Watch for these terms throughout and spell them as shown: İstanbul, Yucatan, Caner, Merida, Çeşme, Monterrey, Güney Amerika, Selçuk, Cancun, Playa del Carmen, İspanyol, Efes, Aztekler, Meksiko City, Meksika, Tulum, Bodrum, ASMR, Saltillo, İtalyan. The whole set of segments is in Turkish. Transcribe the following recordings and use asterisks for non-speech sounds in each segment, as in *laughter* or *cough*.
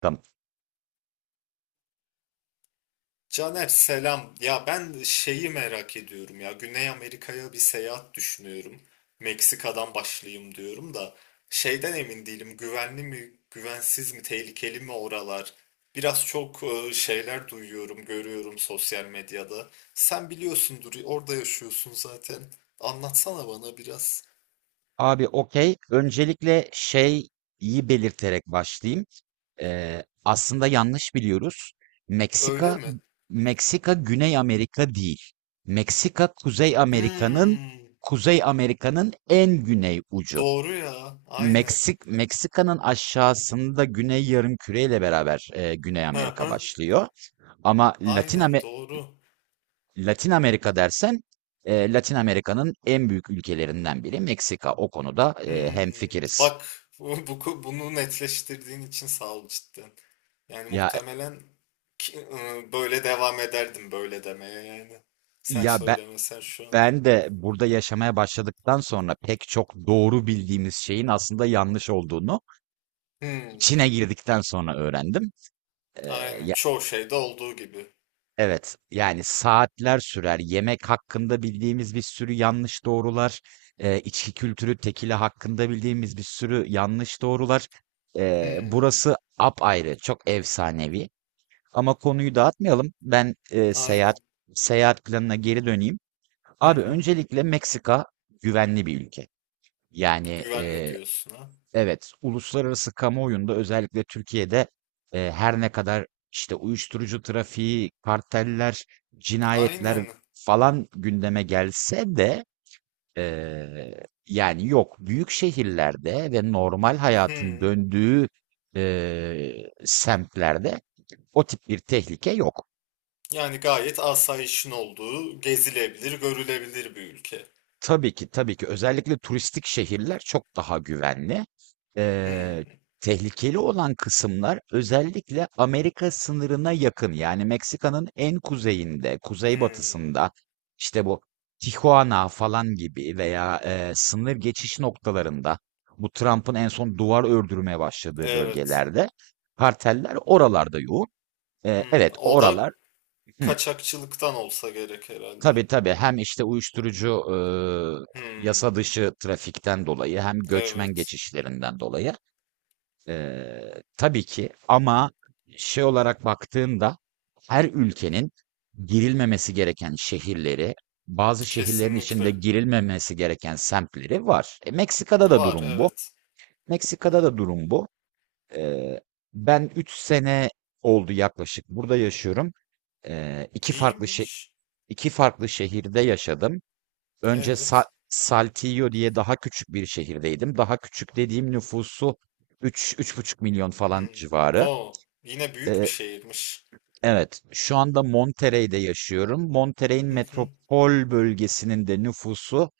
Tamam. Caner selam. Ya ben şeyi merak ediyorum ya. Güney Amerika'ya bir seyahat düşünüyorum. Meksika'dan başlayayım diyorum da şeyden emin değilim. Güvenli mi, güvensiz mi, tehlikeli mi oralar? Biraz çok şeyler duyuyorum, görüyorum sosyal medyada. Sen biliyorsundur, orada yaşıyorsun zaten. Anlatsana bana biraz. Abi okey. Öncelikle şeyi belirterek başlayayım. Aslında yanlış biliyoruz. Öyle Meksika mi? Meksika Güney Amerika değil. Meksika Kuzey Amerika'nın Hmm, Kuzey Amerika'nın en güney ucu. doğru ya. Aynen. Meksika'nın aşağısında Güney Yarımküre ile beraber Güney Hı Amerika hı. başlıyor. Ama Aynen doğru. Latin Amerika dersen, Latin Amerika'nın en büyük ülkelerinden biri Meksika. O konuda Hmm, hemfikiriz. bak bunu netleştirdiğin için sağ ol cidden. Yani Ya muhtemelen böyle devam ederdim böyle demeye yani. Sen ya ben söylemesen şu an. ben de burada yaşamaya başladıktan sonra pek çok doğru bildiğimiz şeyin aslında yanlış olduğunu Hmm, içine girdikten sonra öğrendim. Aynen. Ya, Çoğu şeyde olduğu gibi. evet, yani saatler sürer. Yemek hakkında bildiğimiz bir sürü yanlış doğrular, içki kültürü, tekila hakkında bildiğimiz bir sürü yanlış doğrular. Hmm, Burası apayrı, çok efsanevi. Ama konuyu dağıtmayalım. Ben seyahat aynen. seyahat planına geri döneyim. Hı Abi hı. öncelikle Meksika güvenli bir ülke. Yani Güvenli diyorsun ha. evet, uluslararası kamuoyunda özellikle Türkiye'de her ne kadar işte uyuşturucu trafiği, karteller, Aynen. cinayetler falan gündeme gelse de e, yani yok, büyük şehirlerde ve normal hayatın Hmm. döndüğü semtlerde o tip bir tehlike yok. Yani gayet asayişin olduğu, gezilebilir, görülebilir bir ülke. Tabii ki, tabii ki. Özellikle turistik şehirler çok daha güvenli. Eee, Hmm, Tehlikeli olan kısımlar özellikle Amerika sınırına yakın, yani Meksika'nın en kuzeyinde, hmm. kuzeybatısında, işte bu Tijuana falan gibi veya, sınır geçiş noktalarında, bu Trump'ın en son duvar ördürmeye başladığı Evet. bölgelerde karteller oralarda yoğun. Hmm. Evet, O da oralar. Hı. kaçakçılıktan olsa gerek herhalde. Tabii, tabii, hem işte uyuşturucu yasa Hmm, dışı trafikten dolayı hem göçmen evet. geçişlerinden dolayı, tabii ki. Ama şey olarak baktığında her ülkenin girilmemesi gereken şehirleri, bazı şehirlerin içinde Kesinlikle. girilmemesi gereken semtleri var. Meksika'da da Var, durum bu. evet. Meksika'da Hmm. da durum bu. Eee, Ben 3 sene oldu yaklaşık burada yaşıyorum. Eee iki farklı şe- İyiymiş. iki farklı şehirde yaşadım. Önce Evet. Saltillo diye daha küçük bir şehirdeydim. Daha küçük dediğim nüfusu 3 3,5 milyon falan Hmm. civarı. Oo, yine büyük bir Ee, şehirmiş. evet, şu anda Monterrey'de yaşıyorum. Monterrey'in Hı hı. metropol bölgesinin de nüfusu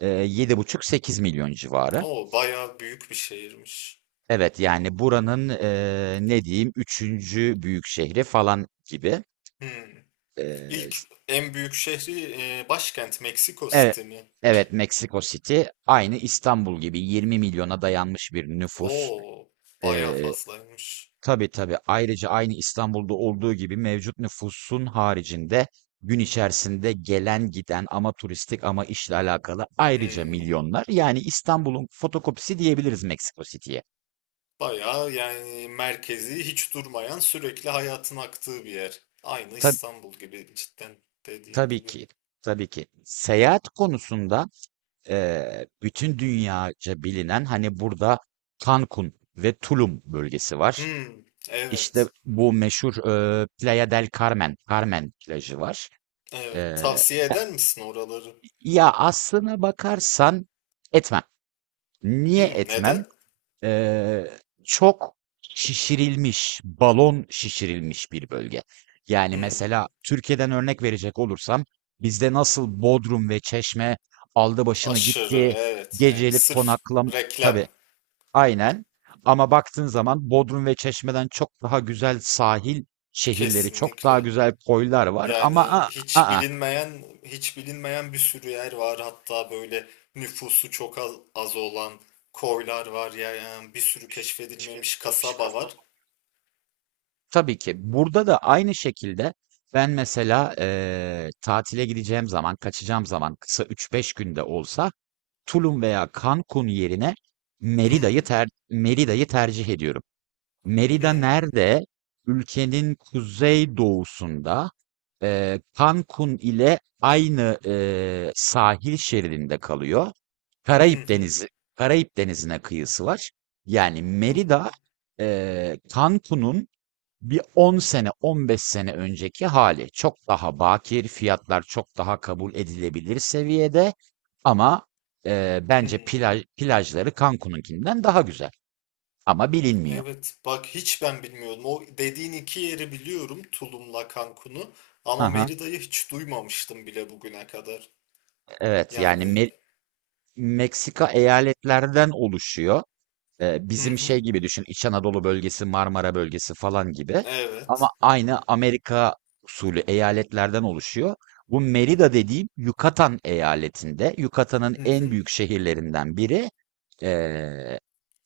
7,5-8 milyon civarı. Oo, bayağı büyük bir şehirmiş. Evet, yani buranın ne diyeyim, üçüncü büyük şehri falan gibi. Hmm. Ee, İlk s- en büyük şehri başkent Meksiko evet, City mi? evet, Meksiko City aynı İstanbul gibi 20 milyona dayanmış bir nüfus. Oo, bayağı Ee, fazlaymış. Tabii, tabii. Ayrıca aynı İstanbul'da olduğu gibi mevcut nüfusun haricinde gün içerisinde gelen giden, ama turistik ama işle alakalı, ayrıca Hmm. milyonlar. Yani İstanbul'un fotokopisi diyebiliriz Meksiko City'ye. Bayağı yani merkezi hiç durmayan sürekli hayatın aktığı bir yer. Aynı Tabii, İstanbul gibi cidden dediğin tabii gibi. ki. Tabii ki. Seyahat konusunda, bütün dünyaca bilinen, hani, burada Cancun ve Tulum bölgesi var. Hmm, İşte evet. bu meşhur, Playa del Carmen, Carmen plajı var. Evet, Eee tavsiye eder misin oraları? Ya, aslına bakarsan etmem. Niye Hmm, etmem? neden? Eee, Çok şişirilmiş, balon şişirilmiş bir bölge. Yani Hmm, mesela Türkiye'den örnek verecek olursam bizde nasıl Bodrum ve Çeşme aldı başını aşırı, gitti, evet. Yani gecelik sırf konaklam reklam, tabii, aynen. Ama baktığın zaman Bodrum ve Çeşme'den çok daha güzel sahil şehirleri, çok daha kesinlikle. güzel koylar var ama Yani a hiç a bilinmeyen, hiç bilinmeyen bir sürü yer var. Hatta böyle nüfusu çok az olan koylar var. Yani bir sürü keşfedilmemiş kasaba var. tabii ki. Burada da aynı şekilde ben mesela tatile gideceğim zaman, kaçacağım zaman, kısa üç beş günde olsa Tulum veya Cancun yerine Hmm, Merida'yı tercih ediyorum. Merida hmm, nerede? Ülkenin kuzey doğusunda, Cancun ile aynı, sahil şeridinde kalıyor. Karayip hmm, Denizi, Karayip Denizi'ne kıyısı var. Yani hmm, Merida, Cancun'un bir 10 sene, 15 sene önceki hali. Çok daha bakir, fiyatlar çok daha kabul edilebilir seviyede. Ama bence hmm. plajları Cancun'unkinden daha güzel. Ama bilinmiyor. Evet bak hiç ben bilmiyordum. O dediğin iki yeri biliyorum Tulum'la Cancun'u ama Aha. Merida'yı hiç duymamıştım bile bugüne kadar. Evet, yani, Yani Meksika eyaletlerden oluşuyor. Hı Bizim şey hı gibi düşün, İç Anadolu bölgesi, Marmara bölgesi falan gibi. Ama evet aynı Amerika usulü eyaletlerden oluşuyor. Bu Merida dediğim Yucatan eyaletinde. Yucatan'ın hı en hı. büyük şehirlerinden biri. Eee,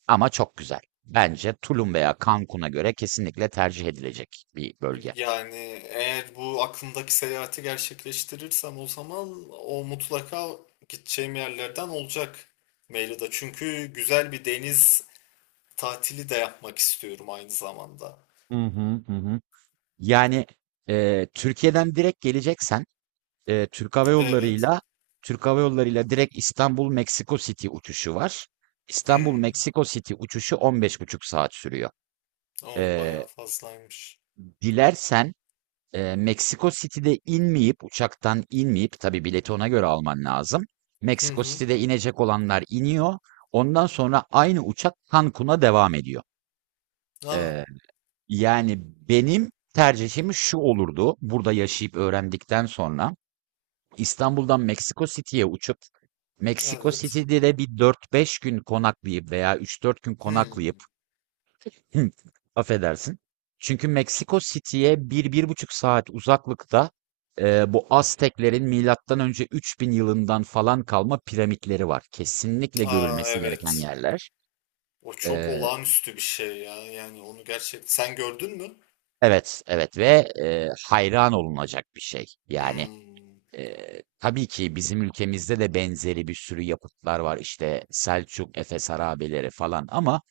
Ama çok güzel. Bence Tulum veya Cancun'a göre kesinlikle tercih edilecek bir bölge. Yani eğer bu aklımdaki seyahati gerçekleştirirsem o zaman o mutlaka gideceğim yerlerden olacak Merida. Çünkü güzel bir deniz tatili de yapmak istiyorum aynı zamanda. Hı hı. Yani, Türkiye'den direkt geleceksen, e, Türk Hava Evet. Yolları'yla Türk Hava Yolları'yla direkt İstanbul Meksiko City uçuşu var. İstanbul Hmm. Meksiko City uçuşu 15,5 saat sürüyor. O E, bayağı fazlaymış. Dilersen, Meksiko City'de inmeyip, uçaktan inmeyip, tabii bileti ona göre alman lazım. Hı Meksiko hı. City'de inecek olanlar iniyor. Ondan sonra aynı uçak Cancun'a devam ediyor. Aa, E, Yani benim tercihim şu olurdu. Burada yaşayıp öğrendikten sonra İstanbul'dan Meksiko City'ye uçup Meksiko evet. City'de de bir dört beş gün konaklayıp veya üç dört gün konaklayıp Hmm. *laughs* affedersin. Çünkü Meksiko City'ye bir, bir buçuk saat uzaklıkta bu Azteklerin milattan önce 3000 yılından falan kalma piramitleri var. Kesinlikle Aa görülmesi gereken evet. yerler. O çok E, olağanüstü bir şey ya. Yani onu gerçekten sen gördün mü? evet, evet ve hayran olunacak bir şey. Yani. Hmm. Tabii ki bizim ülkemizde de benzeri bir sürü yapıtlar var. İşte Selçuk, Efes harabeleri falan ama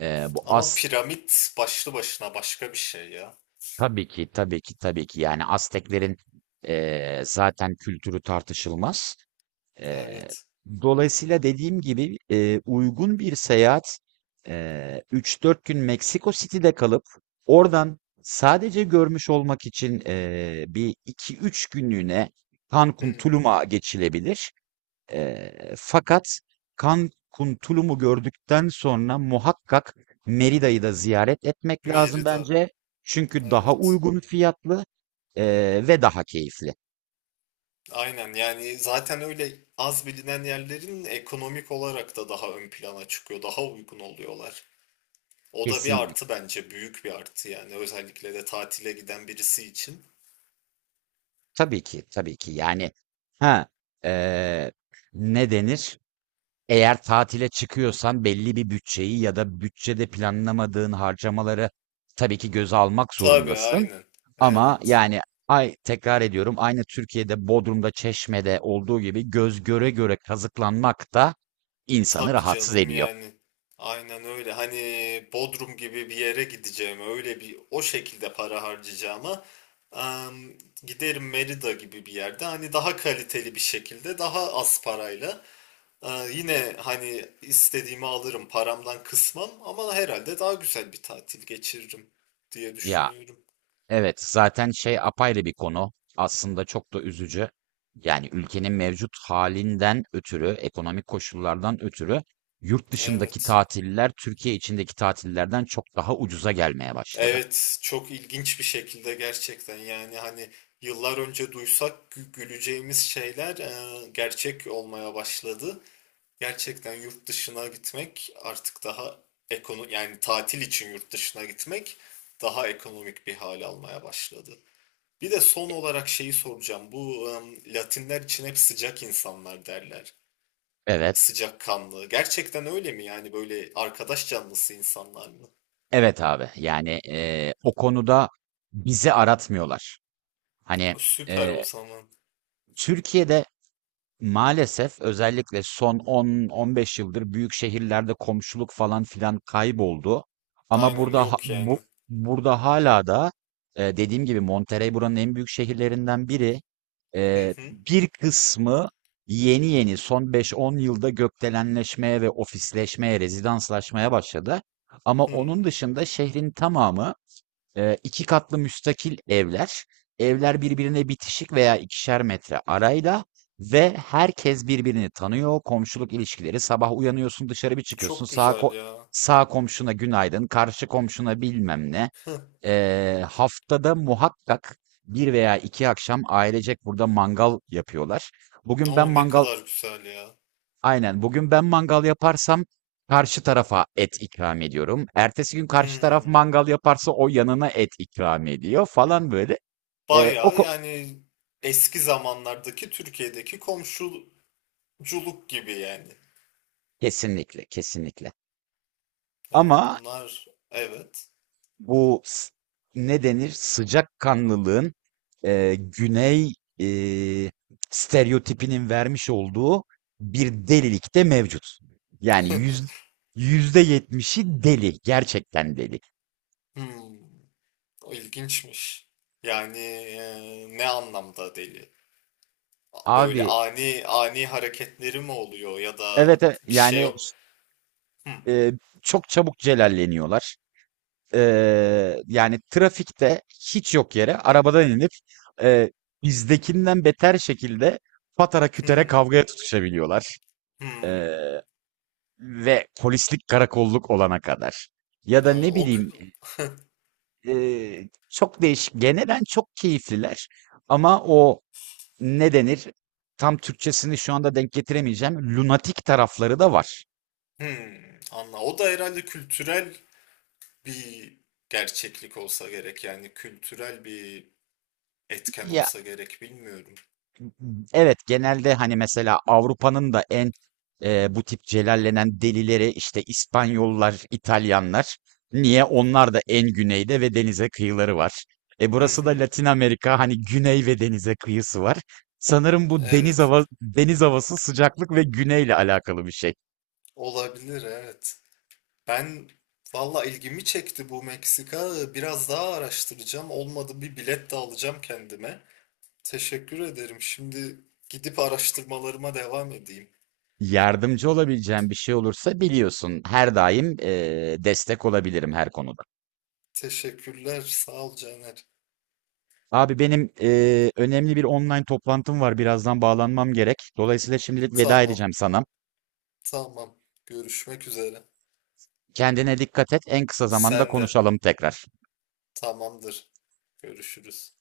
bu Ama As piramit başlı başına başka bir şey ya. tabii ki, tabii ki, tabii ki, yani Azteklerin, zaten kültürü tartışılmaz. Eee, Evet. Dolayısıyla dediğim gibi, uygun bir seyahat, 3-4 gün Meksiko City'de kalıp oradan sadece görmüş olmak için bir iki üç günlüğüne Cancun, Hmm. Tulum'a geçilebilir. Fakat Cancun, Tulum'u gördükten sonra muhakkak Merida'yı da ziyaret etmek lazım Merida. bence. Çünkü daha Evet. uygun fiyatlı, ve daha keyifli. Aynen yani zaten öyle az bilinen yerlerin ekonomik olarak da daha ön plana çıkıyor. Daha uygun oluyorlar. O da bir Kesinlikle. artı bence. Büyük bir artı yani. Özellikle de tatile giden birisi için. Tabii ki, tabii ki. Yani, ha eee, ne denir? Eğer tatile çıkıyorsan belli bir bütçeyi ya da bütçede planlamadığın harcamaları tabii ki göze almak Tabii zorundasın. aynen. Ama Evet. yani, tekrar ediyorum, aynı Türkiye'de Bodrum'da, Çeşme'de olduğu gibi göz göre göre kazıklanmak da insanı Tabii rahatsız canım ediyor. yani. Aynen öyle. Hani Bodrum gibi bir yere gideceğime, öyle bir o şekilde para harcayacağıma em, giderim Merida gibi bir yerde. Hani daha kaliteli bir şekilde, daha az parayla. e, Yine hani istediğimi alırım, paramdan kısmam ama herhalde daha güzel bir tatil geçiririm diye Ya, düşünüyorum. evet, zaten şey apayrı bir konu. Aslında çok da üzücü. Yani ülkenin mevcut halinden ötürü, ekonomik koşullardan ötürü yurt dışındaki Evet. tatiller Türkiye içindeki tatillerden çok daha ucuza gelmeye başladı. Evet, çok ilginç bir şekilde gerçekten yani hani yıllar önce duysak güleceğimiz şeyler gerçek olmaya başladı. Gerçekten yurt dışına gitmek artık daha ekonomik yani tatil için yurt dışına gitmek daha ekonomik bir hal almaya başladı. Bir de son olarak şeyi soracağım. Bu Latinler için hep sıcak insanlar derler. Evet. Sıcakkanlı. Gerçekten öyle mi yani böyle arkadaş canlısı insanlar mı? Evet abi. Yani o konuda bizi aratmıyorlar. Hani, Süper o eee zaman. Türkiye'de maalesef özellikle son 10-15 yıldır büyük şehirlerde komşuluk falan filan kayboldu. Ama Aynen burada yok yani. burada hala da, dediğim gibi Monterrey buranın en büyük şehirlerinden biri. Hı hı. Bir kısmı yeni yeni son 5-10 yılda gökdelenleşmeye ve ofisleşmeye, rezidanslaşmaya başladı. Ama onun Hımm. dışında şehrin tamamı 2 katlı müstakil evler. Evler birbirine bitişik veya 2'şer metre arayla ve herkes birbirini tanıyor. Komşuluk ilişkileri. Sabah uyanıyorsun, dışarı bir çıkıyorsun. Çok güzel ya. Sağ komşuna günaydın, karşı komşuna bilmem ne. Haftada muhakkak bir veya iki akşam ailecek burada mangal yapıyorlar. Bugün ben O, ne mangal kadar güzel ya. Aynen. Bugün ben mangal yaparsam karşı tarafa et ikram ediyorum. Ertesi gün karşı taraf Hımm. mangal yaparsa o yanına et ikram ediyor falan böyle. Ee, o Bayağı ko- yani eski zamanlardaki Türkiye'deki komşuculuk gibi yani. Kesinlikle, kesinlikle. Yani Ama bunlar evet. bu s- ne denir? Sıcakkanlılığın, güney, e, stereotipinin vermiş olduğu bir delilik de mevcut. Yani, %70'i deli. Gerçekten deli. Hımm. O ilginçmiş. Yani ne anlamda deli? Böyle Abi, ani ani hareketleri mi oluyor ya da evet, bir şey. Hı Eee, çok çabuk celalleniyorlar. Yani trafikte hiç yok yere arabadan inip, eee, bizdekinden beter şekilde patara kütere hı. kavgaya tutuşabiliyorlar. Hımm. Eee, Ve polislik karakolluk olana kadar. Ya da Aa, ne o bileyim, çok değişik. Genelen çok keyifliler ama o ne denir? Tam Türkçesini şu anda denk getiremeyeceğim. Lunatik tarafları da var. hımm. Anla. O da herhalde kültürel bir gerçeklik olsa gerek yani kültürel bir etken Ya, olsa gerek bilmiyorum. evet, genelde, hani, mesela Avrupa'nın da en, bu tip celallenen delileri, işte, İspanyollar, İtalyanlar. Niye? Onlar da en güneyde ve denize kıyıları var. Hı Burası da hı. Latin Amerika, hani, güney ve denize kıyısı var. Sanırım bu Evet. Deniz havası, sıcaklık ve güneyle alakalı bir şey. Olabilir evet. Ben valla ilgimi çekti bu Meksika. Biraz daha araştıracağım. Olmadı bir bilet de alacağım kendime. Teşekkür ederim. Şimdi gidip araştırmalarıma devam edeyim. Yardımcı olabileceğim bir şey olursa biliyorsun, her daim, destek olabilirim her konuda. Teşekkürler. Sağ ol Caner. Abi benim önemli bir online toplantım var. Birazdan bağlanmam gerek. Dolayısıyla şimdilik veda Tamam. edeceğim sana. Tamam. Görüşmek üzere. Kendine dikkat et. En kısa zamanda Sen de. konuşalım tekrar. Tamamdır. Görüşürüz.